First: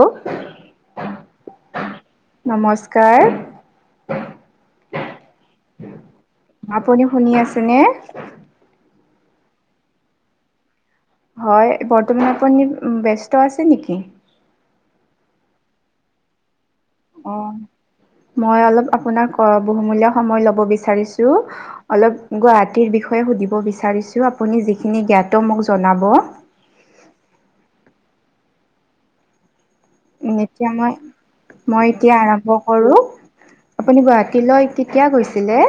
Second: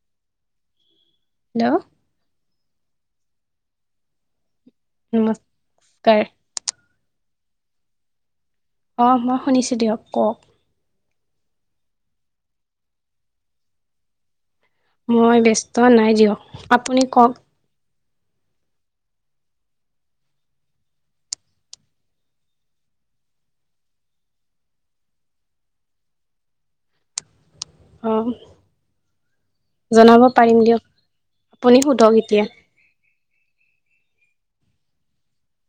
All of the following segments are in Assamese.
অহ হেল্ল' নমস্কাৰ নমস্কাৰ আপুনি শুনি আছে নে অঁ মই শুনিছোঁ দিয়ক কওক হয় বৰ্তমান আপোনি ব্যস্ত আছে নেকি মই ব্যস্ত নাই দিয়ক আপুনি কওক অঁ মই অলপ আপোনাক বহুমূলীয়া সময় লব বিচাৰিছো অলপ গুৱাহাটীৰ বিষয়ে বিষয় সুধিব বিচাৰিছোঁ আপুনি যি খিনি জ্ঞাত মোক জনাব অঁ জনাব উ পাৰিম এতিয়া দিয়ক মই আপুনি মই এতিয়া সোধক আৰম্ভ কৰো আপুনি গুৱাহাটীলৈ কেতিয়া গৈছিলে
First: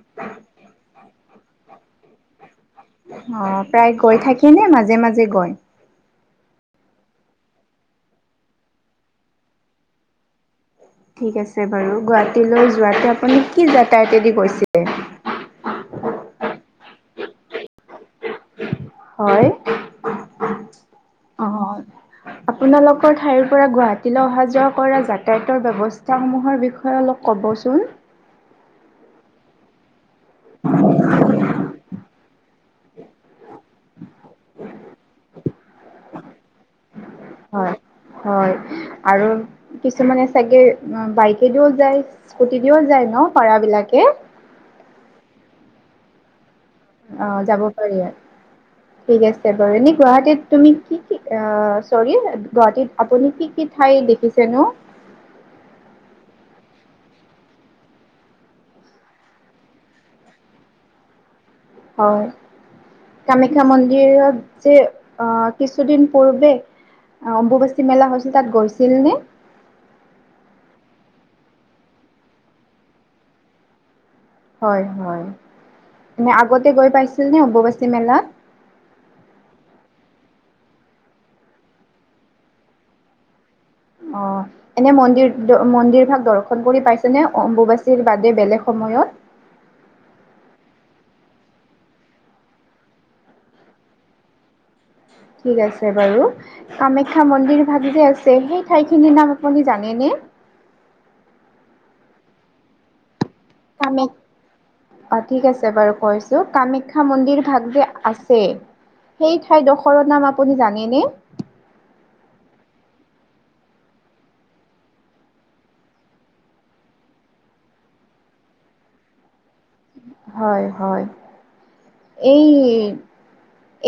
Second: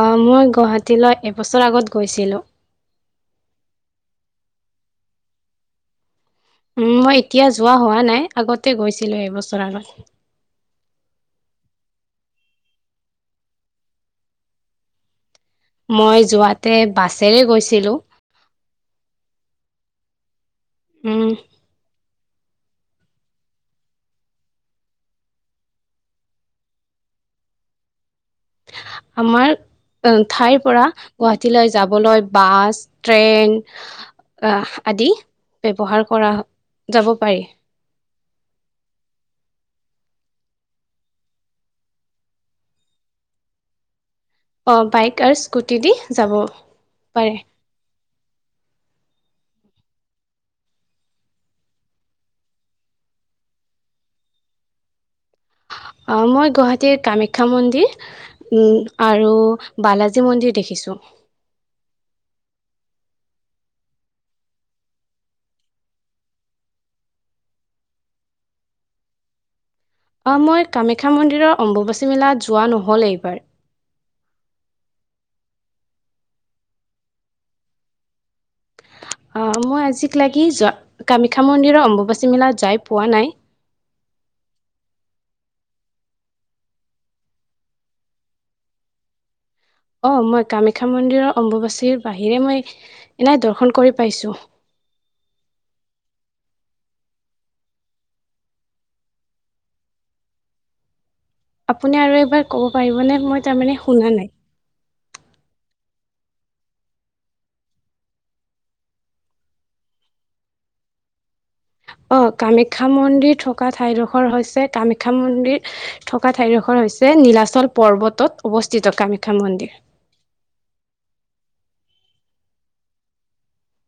আহ মই গুৱাহাটীলৈ এবছৰ আগত গৈছিলোঁ অ প্ৰায় গৈ থাকি নে মাজে মাজে গৈ উম মই এতিয়া যোৱা হোৱা নাই আগতে গৈছিলো এবছৰ আগত ঠিক আছে বাৰু গুৱাহাটীলৈ যোৱা আপুনি কি যাতায়তে দি গৈছিলে মই যোৱাতে বাছেৰে গৈছিলো হয় উম, অ আপোনালোকৰ ঠাইৰ পৰা গুৱাহাটীলৈ অহা যোৱা কৰা যাতায়তৰ ব্যৱস্থাসমূহৰ বিষয়ে অলপ ক'ব কবচোন আমাৰ ঠাইৰ পৰা গুৱাহাটীলৈ যাবলৈ বাছ ট্ৰেইন আহ আদি ব্যৱহাৰ কৰা যাব পাৰি হয় হয় আৰু কি কিছুমানে চাগে বাইকে দিও যায় স্কুটি দিও যায় ন পাৰা বিলাকে অ বাইক আৰু স্কুটি দি যাব পাৰে আহ যাব পাৰি ঠিক আছে বাৰু এনে গুৱাহাটীত তুমি কি কি চৰি গুৱাহাটীত আপুনি কি কি ঠাই দেখিছে ন অ মই গুৱাহাটীৰ কামাখ্যা মন্দিৰ উম আৰু বালাজী মন্দিৰ দেখি দেখিছোঁ হয় কামাখ্যা মন্দিৰত যে অহ কিছুদিন পূৰ্বে অম্বুবাচী মেলা হৈছিল তাত গৈছিল নে মই কামাখ্যা মন্দিৰৰ অম্বুবাচী মেলাত যোৱা নহ'ল এইবাৰ হয় হয় মানে আগতে গৈ পাইছিল নে অবাচী মেলা অ মই আজিক লাগি যোৱা কামাখ্যা মন্দিৰৰ অম্বুবাচী মেলা যাই পোৱা নাই অ এনে মন্দিৰ মন্দিৰ ভাগ দৰ্শন কৰি পাইছেনে অম্বুবাচীৰ বাদে বেলেগ সময়ত উ অ মই কামাখ্যা মন্দিৰৰ অম্বুবাচীৰ বাহিৰে মই এনোই দৰ্শন কৰি পাইছো উ ঠিক আছে বাৰু কামাখ্যা মন্দিৰ ভাগ যে আছে সেই ঠাইখিনিৰ নাম আপুনি জানেনে [inaudible] আপুনি আৰু এইবাৰ ক'ব পাৰিবনে মই তাৰমানে কামে শুনা নাই অ ঠিক আছে বাৰু কৈছোঁ কামাখ্যা মন্দিৰ ভাগ যে আছে সেই ঠাই দখৰৰ নাম আপুনি জানেনে অ কামাখ্যা মন্দিৰ থকা ঠাইডোখৰ হৈছে কামাখ্যা মন্দিৰ থকা ঠাইডোখৰ হৈছে নীলাচল পৰ্বতত অৱস্থিত কামাখ্যা মন্দিৰ। হয় হয় এই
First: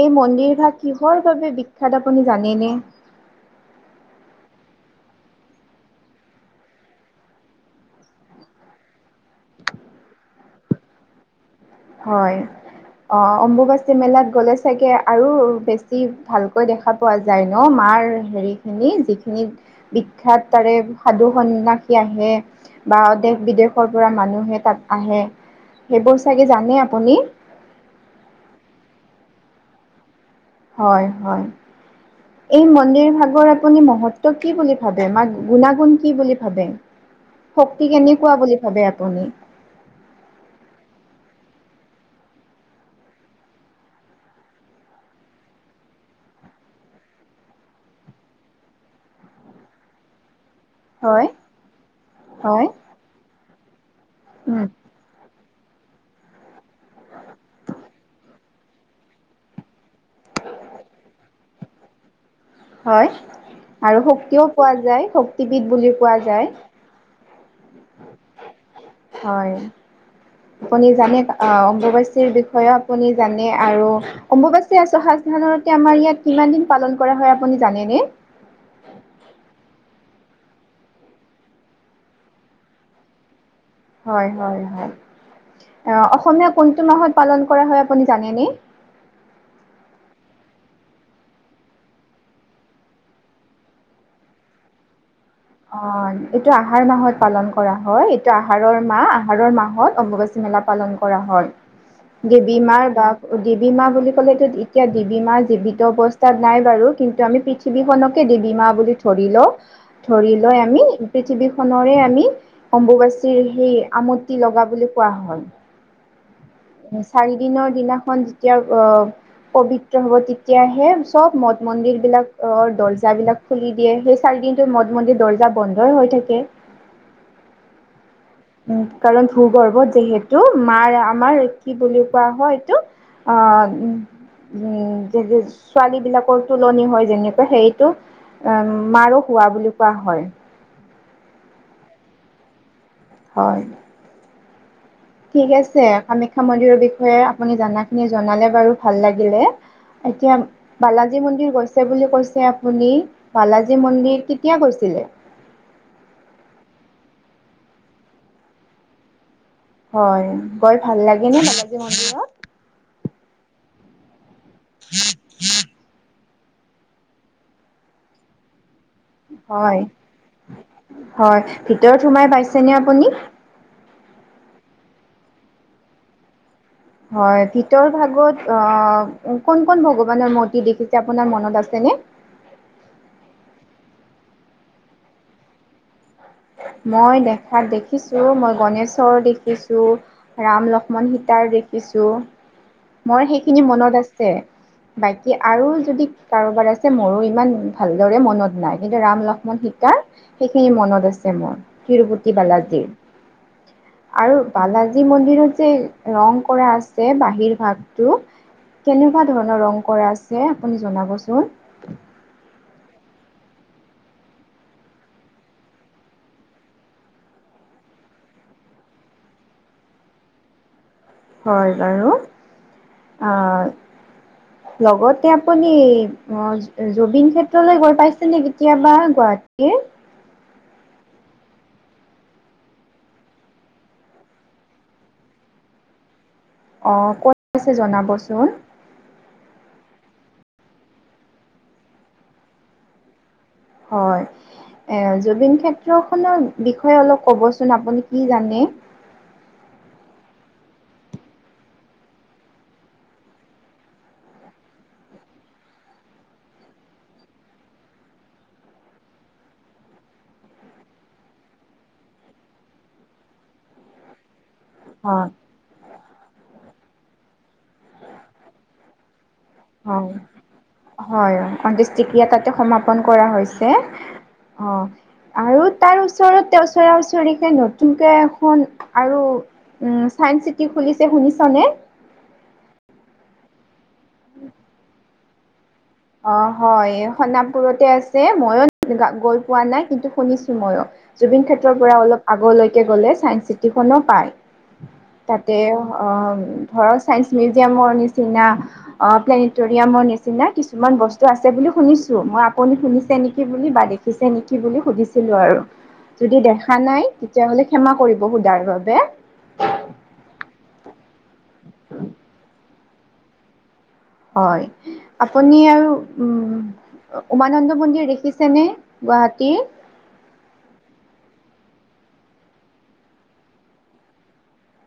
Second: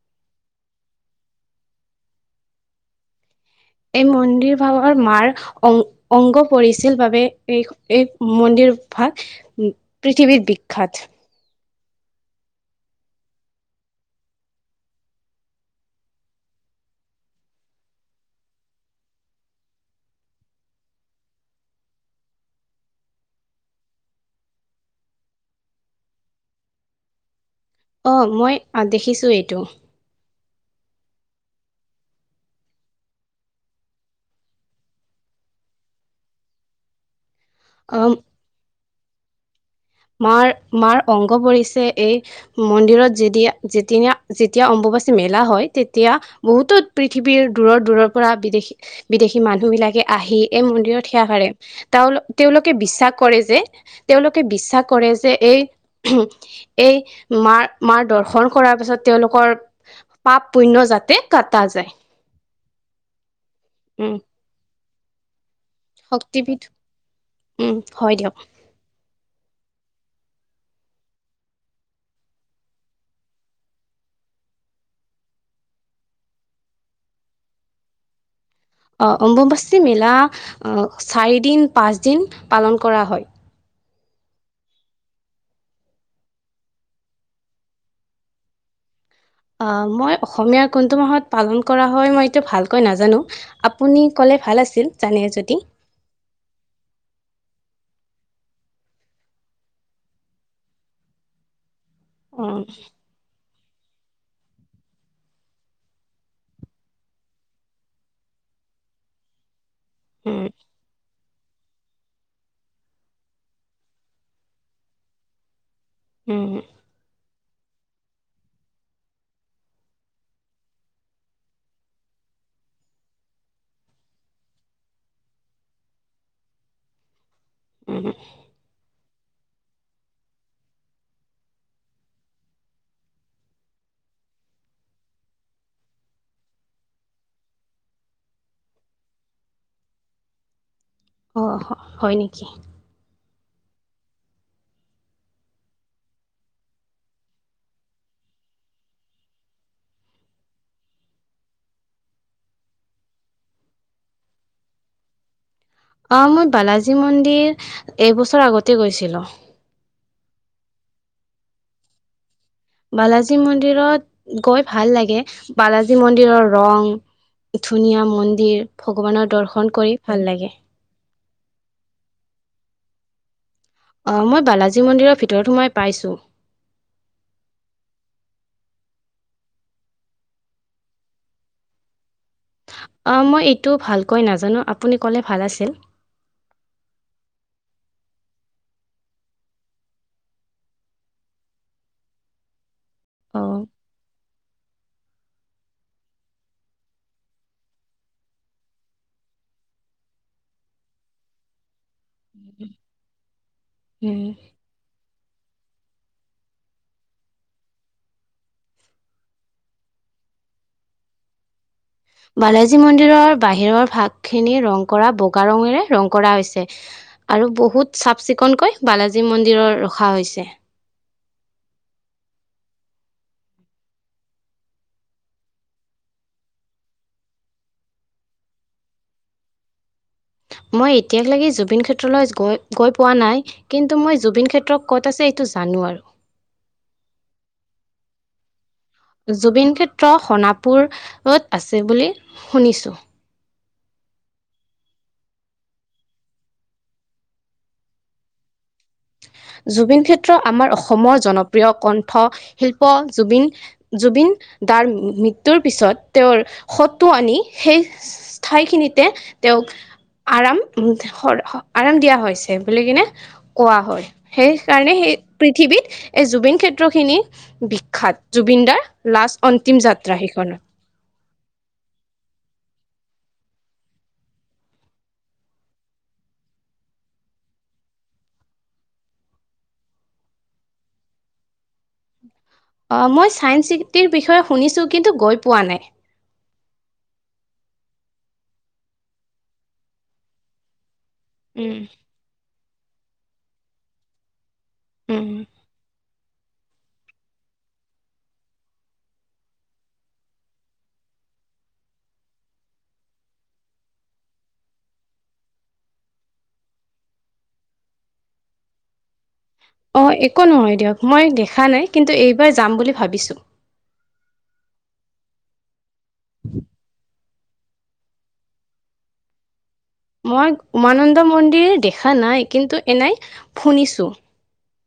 এই মন্দিৰভাগ কিহৰ বাবে বিখ্যাত আপুনি জানেনে। এই মন্দিৰ ভাৱৰ মাৰ অংগ অংগ পৰিছিল বাবে এই এই মন্দিৰ। ভাগ পৃথিৱীৰ বিখ্যাত। হয় অ অম্বুবাচী মেলাত গ'লে চাগে আৰু বেছি ভালকৈ দেখা পোৱা যায় ন মান আমাৰ হেৰি খিনি যিখিনি বিখ্যাত তাৰে সাধু সন্য়াসী আহে। বা দেশ বিদেশৰ পৰা মানুহে তাত আহে সেইবোৰ চাগে জানে আপুনি। অ মই দেখিছোঁ এইটো। হয় হয় এই মন্দিৰ ভাগৰ আপুনি মহত্ব কি বুলি ভাবে মাক গুণাগুণ কি বুলি ভাবে। শক্তি অ কেনেকুৱা বুলি ভাবে আপুনি। মাৰ মাৰ অংগ পৰিছে এই মন্দিৰত যেতিয়া যেতি যেতিয়া অম মেলা হয় তেতিয়া বহুতো পৃথিৱীৰ দূৰৰ দূৰৰ পৰা বিদেশী বিদেশী মানুহ বিলাক আহি এই মন্দিৰত হয় সেৱ হয় তেওঁলোকে বিশ্বাস কৰে যে তেওঁলোকে উম বিশ্বাস। কৰে যে এই। এই মাৰ, মাৰ দৰ্শন কৰাৰ পিছত তেওঁলোকৰ। পাপ পুণ্য যাতে কটা যায়। হয় আৰু উম শক্তিও পোৱা যায় শক্তিবদ বুলি কোৱা যায়। শক্তিবিধ উম হয় দিয়ক। হয় আপুনি জানে অম্বুবাচীৰ বিষয়েও আপুনি জানে আৰু অম্বুবাচী আছ সাজ ন। আমাৰ ইয়াত কিমান দিন পালন কৰা হয় আপুনি জানেনে? অ অম্বুবাচী মেলা চাৰিদিন পাঁচদিন পালন কৰা হয়। হয় হয়। আহ অসমীয়া কোনটো মাহত পালন কৰা হয় আপুনি জানেনে? মই অসমীয় কোনটো মাহত পালন কৰা হয় মই ভালকৈ নাজানো আপুনি কলে ভাল আছিল জানে যদি অ এইটো আহাৰ মাহত পালন কৰা। হয় এইটো আহাৰৰ মাহ আহাৰৰ মাহত অম্বুবাচী মেলা পালন কৰা হয়। দেৱী মাৰ বাপ দে দেৱীমা বুলি ক'লেতো এতিয়া দেৱী মা জীৱিত অৱস্থাত নাই বাৰু কিন্তু আমি পৃথিৱীখননকে দেৱী মা বুলি ধৰি ল ধৰি লৈ আমি। পৃথিৱী খনেৰে আমি অম্বুবাচীৰ সেই আমটি লগা বুলি কোৱা হয়। হম দিনৰ দিনাখন যেতিয়া অ পবিত্ৰ হ'ব তেতিয়াহে চব মঠ -মন্দিৰ বিলাক অ দৰ্জা বিলাক খুলি দিয়ে সেই চাৰি দিনটো মঠ -মন্দিৰ দৰ্জা বন্ধই হৈ থাকে। উ উম, কাৰণ ভূগৰ্ভত যিহেতু মাৰ আমাৰ কি বুলি কোৱা হয় এইটো অ উ- উম যে ছোৱালী বিলাকৰ তুলনি হয় যেনেকা সেইটো উম মাৰো হোৱা বুলি কোৱা হয়। অ হয় নেকি? হয় ঠিক আছে কামাখ্যা মন্দিৰৰ বিষয়ে আপুনি জানা খিনি জনালে বাৰু ভাল লাগিলে। এতিয়া বালাজী মন্দিৰ গৈছে বুলি কৈছে আপুনি বালাজী মন্দিৰ কেতিয়া গৈছিলে? উ [inaudible] অ মই বালাজী মন্দিৰ এইবছৰ আগতে গৈছিলো। হয় গৈ ভাল লাগে নে বালাজী মন্দিৰত? বালাজী মন্দিৰত গৈ ভাল লাগে, বালাজী মন্দিৰৰ ৰং ধুনীয়া মন্দিৰ, ভগৱানৰ দৰ্শন হয়, কৰি ভাল লাগে। হয় ভিতৰত সোমাই পাইছেনে আপুনি? অ মই বালাজী মন্দিৰৰ ভিতৰত সোমাই পাইছোঁ। হয় ভিতৰ ভাগত অ কোন-কোন ভগৱানৰ মূৰ্তি দেখিছে, আপোনাৰ মনত আছে নে অ মই এইটো ভালকৈ নাজানো, আপুনি ক'লে ভাল আছিল। [unintelligible] মই দেখাত দেখিছোঁ মই গণেশৰ দেখিছোঁ, ৰাম, লক্ষ্মণ, সীতাৰ দেখি চো, মই অ সেইখিনি মনত আছে। বাকী আৰু যদি কাৰোবাৰ আছে মোৰো ইমান ভালদৰে মনত নাই, কিন্তু ৰাম লক্ষ্মণ সী তাৰ সেইখিনি মনত আছে মোৰ তিৰুপতি বালাজীৰ উম আৰু বালাজী মন্ মন্দিৰত বাহিৰত যে ৰং কৰা আছে, বাহিৰ ভাগটো কেনেকুৱা ধৰণৰ ৰং কৰা আছে আপুনি জনাবচোন? বালাজী মন্দিৰৰ বাহিৰৰ ভাগখিনি ৰং কৰা বগা ৰঙৰে ৰং কৰা হৈছে আৰু বহুত চাফ চিকুণকৈ বালাজী মন্দিৰৰ ৰখা হৈছে। হয় বাৰু আঁ লগতে আপুনি অ জুবিন ক্ষেত্ৰলৈ গৈ পাইছে নে কেতিয়াবা, গোৱা তাকে [unintelligible] মই এতিয়ালেকে জুবিন ক্ষেত্ৰলৈ গৈ-গৈ পোৱা নাই, কিন্তু মই জুবিন ক্ষেত্ৰত ক'ত আছে এইটো জানো আৰু। অ কত আছে জনাবচোন? জুবিন ক্ষেত্ৰ সণাপুৰ ত আছে বুলি শুনিছোঁ। হয়। এ জুবিন ক্ষেত্ৰ খনৰ বিষয়ে অলপ ক'বচোন আপুনি কি জানে? জুবিন ক্ষেত্ৰ আমাৰ অসমৰ জনপ্ৰিয় কণ্ঠ শিল্প জুবিন-জুবিন দাৰ মৃত্যুৰ পিছত তেওঁৰ শটো আনি সেই ঠাইখিনিতে তেওঁক আৰাম শ আৰাম দিয়া হৈছে বুলি কিনে কোৱা হয়। সেইকাৰণে সেই হয়, পৃথিৱীত এই জুবিন ক্ষেত্ৰ খিনি বিখ্যাত, জুবিন দাৰ লাষ্ট অন্তিম যাত্ৰা সেইখন। অন্তিষ্টিক্ৰিয়া তাতে সমাপন কৰা হৈছে, অ৷ আৰু তাৰ ওচতে ওচৰা ওচৰিকে নতুনকে এখন আৰু ছাইন চিটি খুলিছে শুনিছানে? অ মই ছাইন চিটিৰ বিষয়ে শুনিছোঁ, কিন্তু গৈ পোৱা নাই। অ হয় সণাপুৰতে আছে, মইও গৈ পোৱা নাই কিন্তু শুনিছো মৈয়ো। জুবিন ক্ষেত্ৰৰ উম পৰা অলপ আগলৈকে গ'লে ছাইন চিটিখনো পায়। উম তাতে অ ধৰ চাইন্স মিউজিয়ামৰ নিচিনা অ প্লেনেটৰিয়ামৰ নিচিনা কিছু কিছুমান বস্তু আছে বুলি শুনিছোঁ, মই আপুনি শুনিছে নেকি বুলি বা দেখিছে নেকি বুলি সুধিছিলোঁ আৰু। যদি দেখা নাই তেতিয়াহলে ক্ষমা কৰিব সোধাৰ বাবে। অ একো নহয় দিয়ক, মই দেখা নাই, কিন্তু এইবাৰ যাম বুলি ভাবিছো। হয় আপুনি আৰু উম উমানন্দ মন্দিৰ দেখিছেনে গুৱাহাটীৰ? মই উমানন্দ মন্দিৰ দেখা নাই, কিন্তু এনাই শুনিছোঁ।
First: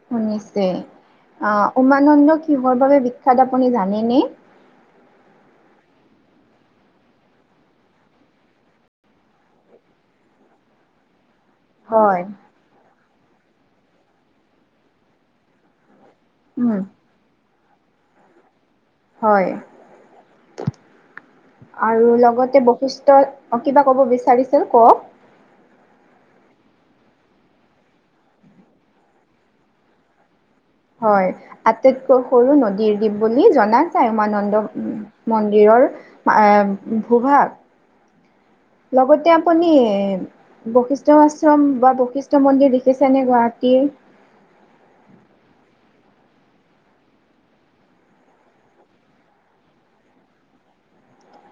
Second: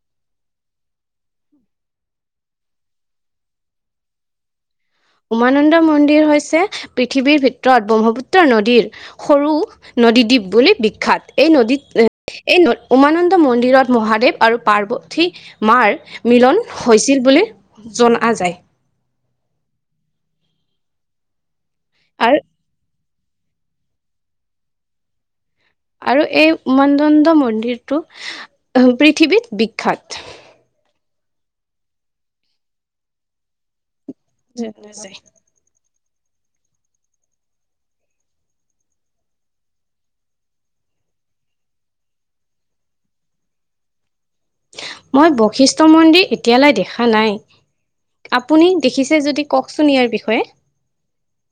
শুনিছে আহ উমানন্দ কিহৰ বাবে বিখ্যাত আপুনি জানেনে? উমানন্দ মন্দিৰ হৈছে পৃথিৱীৰ ভিতৰত ব্ৰহ্মপুত্ৰ নদীৰ সৰু নদীদ্বীপ বুলি বিখ্যাত। এই নদীত হয় এই উমানন্দ মন্দিৰত মহাদেৱ আৰু পাৰ্বতী মাৰ মিলন উম হৈছিল বুলি জনা যায় হয় আৰু লগতে বৈশিষ্ট অ কিবা কব বিচাৰিছিল ক আৰু এই উমানন্দ মন্দিৰটো পৃথিৱীত বিখ্যাত হয় আটাইতকৈ সৰু নদীৰ দ্বীপ বুলি জাত উমানন্দ জনা যায়। মন্দিৰৰ ভূভাগ লগতে আপুনি বৈশিষ্ট আশ্ৰম বা বৈশিষ্ট মন্দিৰ দেখিছে নে গুৱাহাটীৰ অ মই বশিষ্ঠ মন্দিৰ এতিয়ালৈ দেখা নাই আপুনি দেখিছে যদি কওকচোন ইয়াৰ বিষয়ে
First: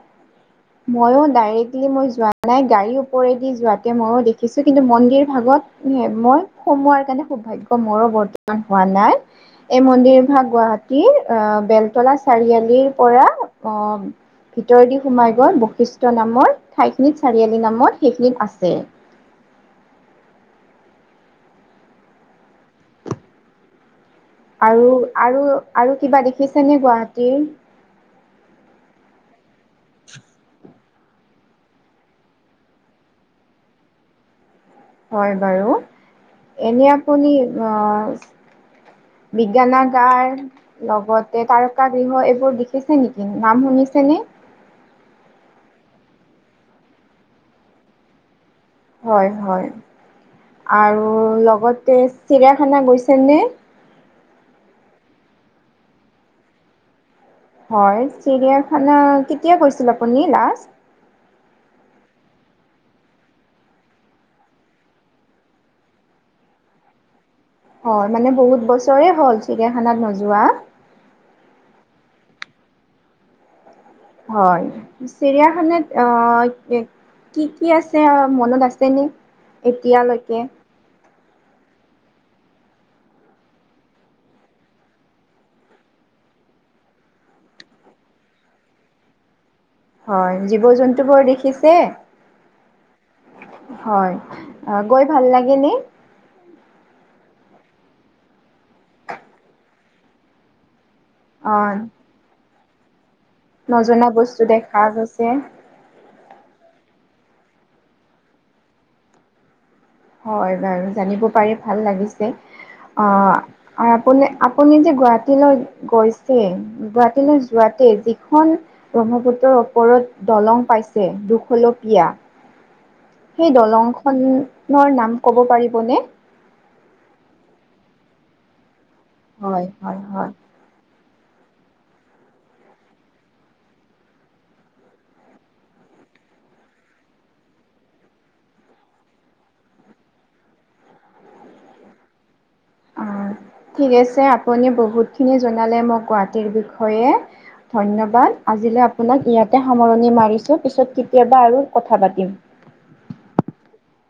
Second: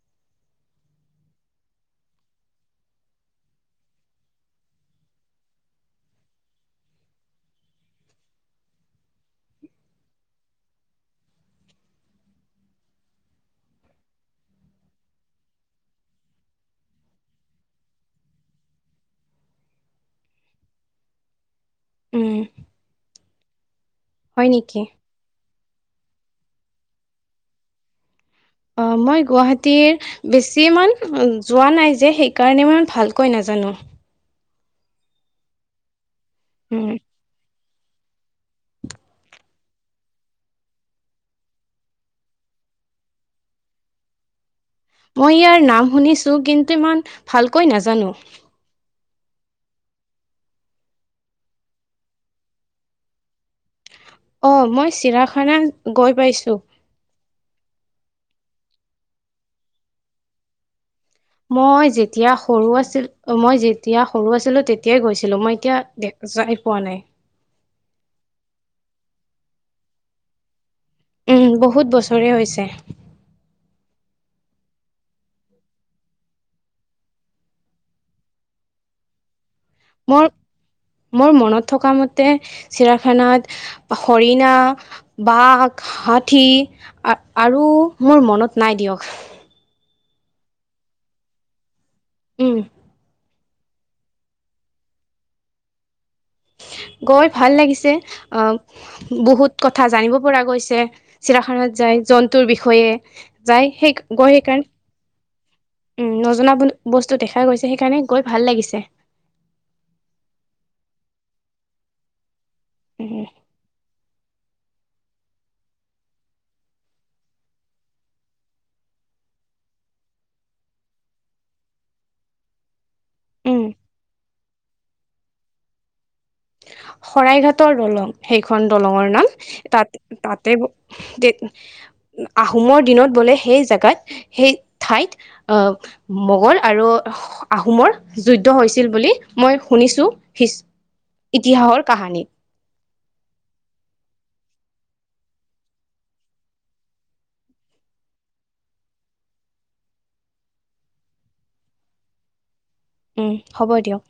[inaudible] মই ডাইৰেক্টলি মই যোৱা নাই গাড়ীৰ ওপৰেদি যোৱাতে ময়ো দেখিছো কিন্তু মন্দিৰ ভাগত মই সোমোৱাৰ কাৰণে হৌভাগ্য মোৰো বৰ্তমান হোৱা নাই এই মন্দিৰ ভাগ গোৱা মাটিৰ অ বেলতলা চাৰিআলিৰ পৰা অ ভিতৰ দি সোমাই বৈশিষ্ট নামৰ ঠাইখিনিত চাৰিআলি নামত সেইখিনিত আছে [inaudible] উম হয় নেকি আৰু আৰু আৰু কিবা দেখিছেনে গুৱাহাটীৰ অ মই গুৱাহাটীৰ বেছি মান যোৱা নাই যে সেইকাৰণে মই ভালকৈ নাজানো হয় বাৰু এনে উম আপুনি বিজ্ঞানাগাৰ লগতে তাৰকা গৃহ এইবোৰ দেখিছে নেকি নাম শুনি ছে ন মই ইয়াৰ নাম শুনিছোঁ কিন্তু ইমান ভালকৈ নাজানো হয় হয় আৰু লগতে চিৰিয়াখানা গৈছেনে অ মই চিৰাখানা গৈ পাইছো হয় চিৰিয়াখানা কেতিয়া গৈছিল আপুনি লাষ্ট মই যেতিয়া সৰু আছিল মই যেতিয়া সৰু আছিলো তেতিয়াই গৈছিলো মই এতিয়া দে যাই পোৱা নাই হয় মানে বহুত বছৰে হ'ল চিৰিয়াখানাত নোযোৱা উ বহুত বছৰে হৈছে হয় চিৰিয়াখানাত আহ কি কি আছে মনত আছেনে মোৰ এতিয়ালৈকে মোৰ মনত থকা মতে চিৰাখানাত হৰিণা বাঘ হঠি আৰু মোৰ মনত নাই দিয়ক হয় জীৱ জন্তু বৰ দেখিছে উম হয় গৈ ভাল লাগে নে গৈ ভাল লাগিছে আহ বহুত কথা জানিব পৰা গৈছে অ চিৰাখানাত যায় জন্তুৰ বিষয়ে যাই সেই নজনা গৈ বস্তু সেইকাৰণে দেখা গৈছে উম নজনা বুলি বস্তু দেখা গৈছে সেইকাৰণে গৈ ভাল লাগিছে হয় বাৰু জানিব পাৰি ভাল লাগিছে উম অ আপ আপুনি যে গুৱাহাটীলৈ গৈছে গুৱাহাটীলৈ যোৱাতে যিখন ব্ৰহ্মভূত্ৰৰ ওপৰত দলং পাইছে দুশলপিয় সেই উম দলংখনৰ নাম ক'ব পাৰিবনে শৰাই ঘাটৰ দলং সেইখন দলঙৰ নাম হয় তা হয় হয়। তাতে যে আহোমৰ দিনত বোলে সেই জাগাত সেই ঠাইত আহ মগল আৰু। আহোমৰ যুদ্ধ হৈছিল বুলি মই শুনিছো ইতিহাসৰ। কাহানী। অ ঠিক আছে আপুনি বহুতখিনি জনালে মোক গুৱাহাটীৰ বিষয়ে। ধন্যবাদ আজিলৈ আপোনাক ইয়াতে সামৰণি মাৰিছো পিছত কেতিয়াবা আৰু কথা পাতিম। উ হ'ব দিয়ক।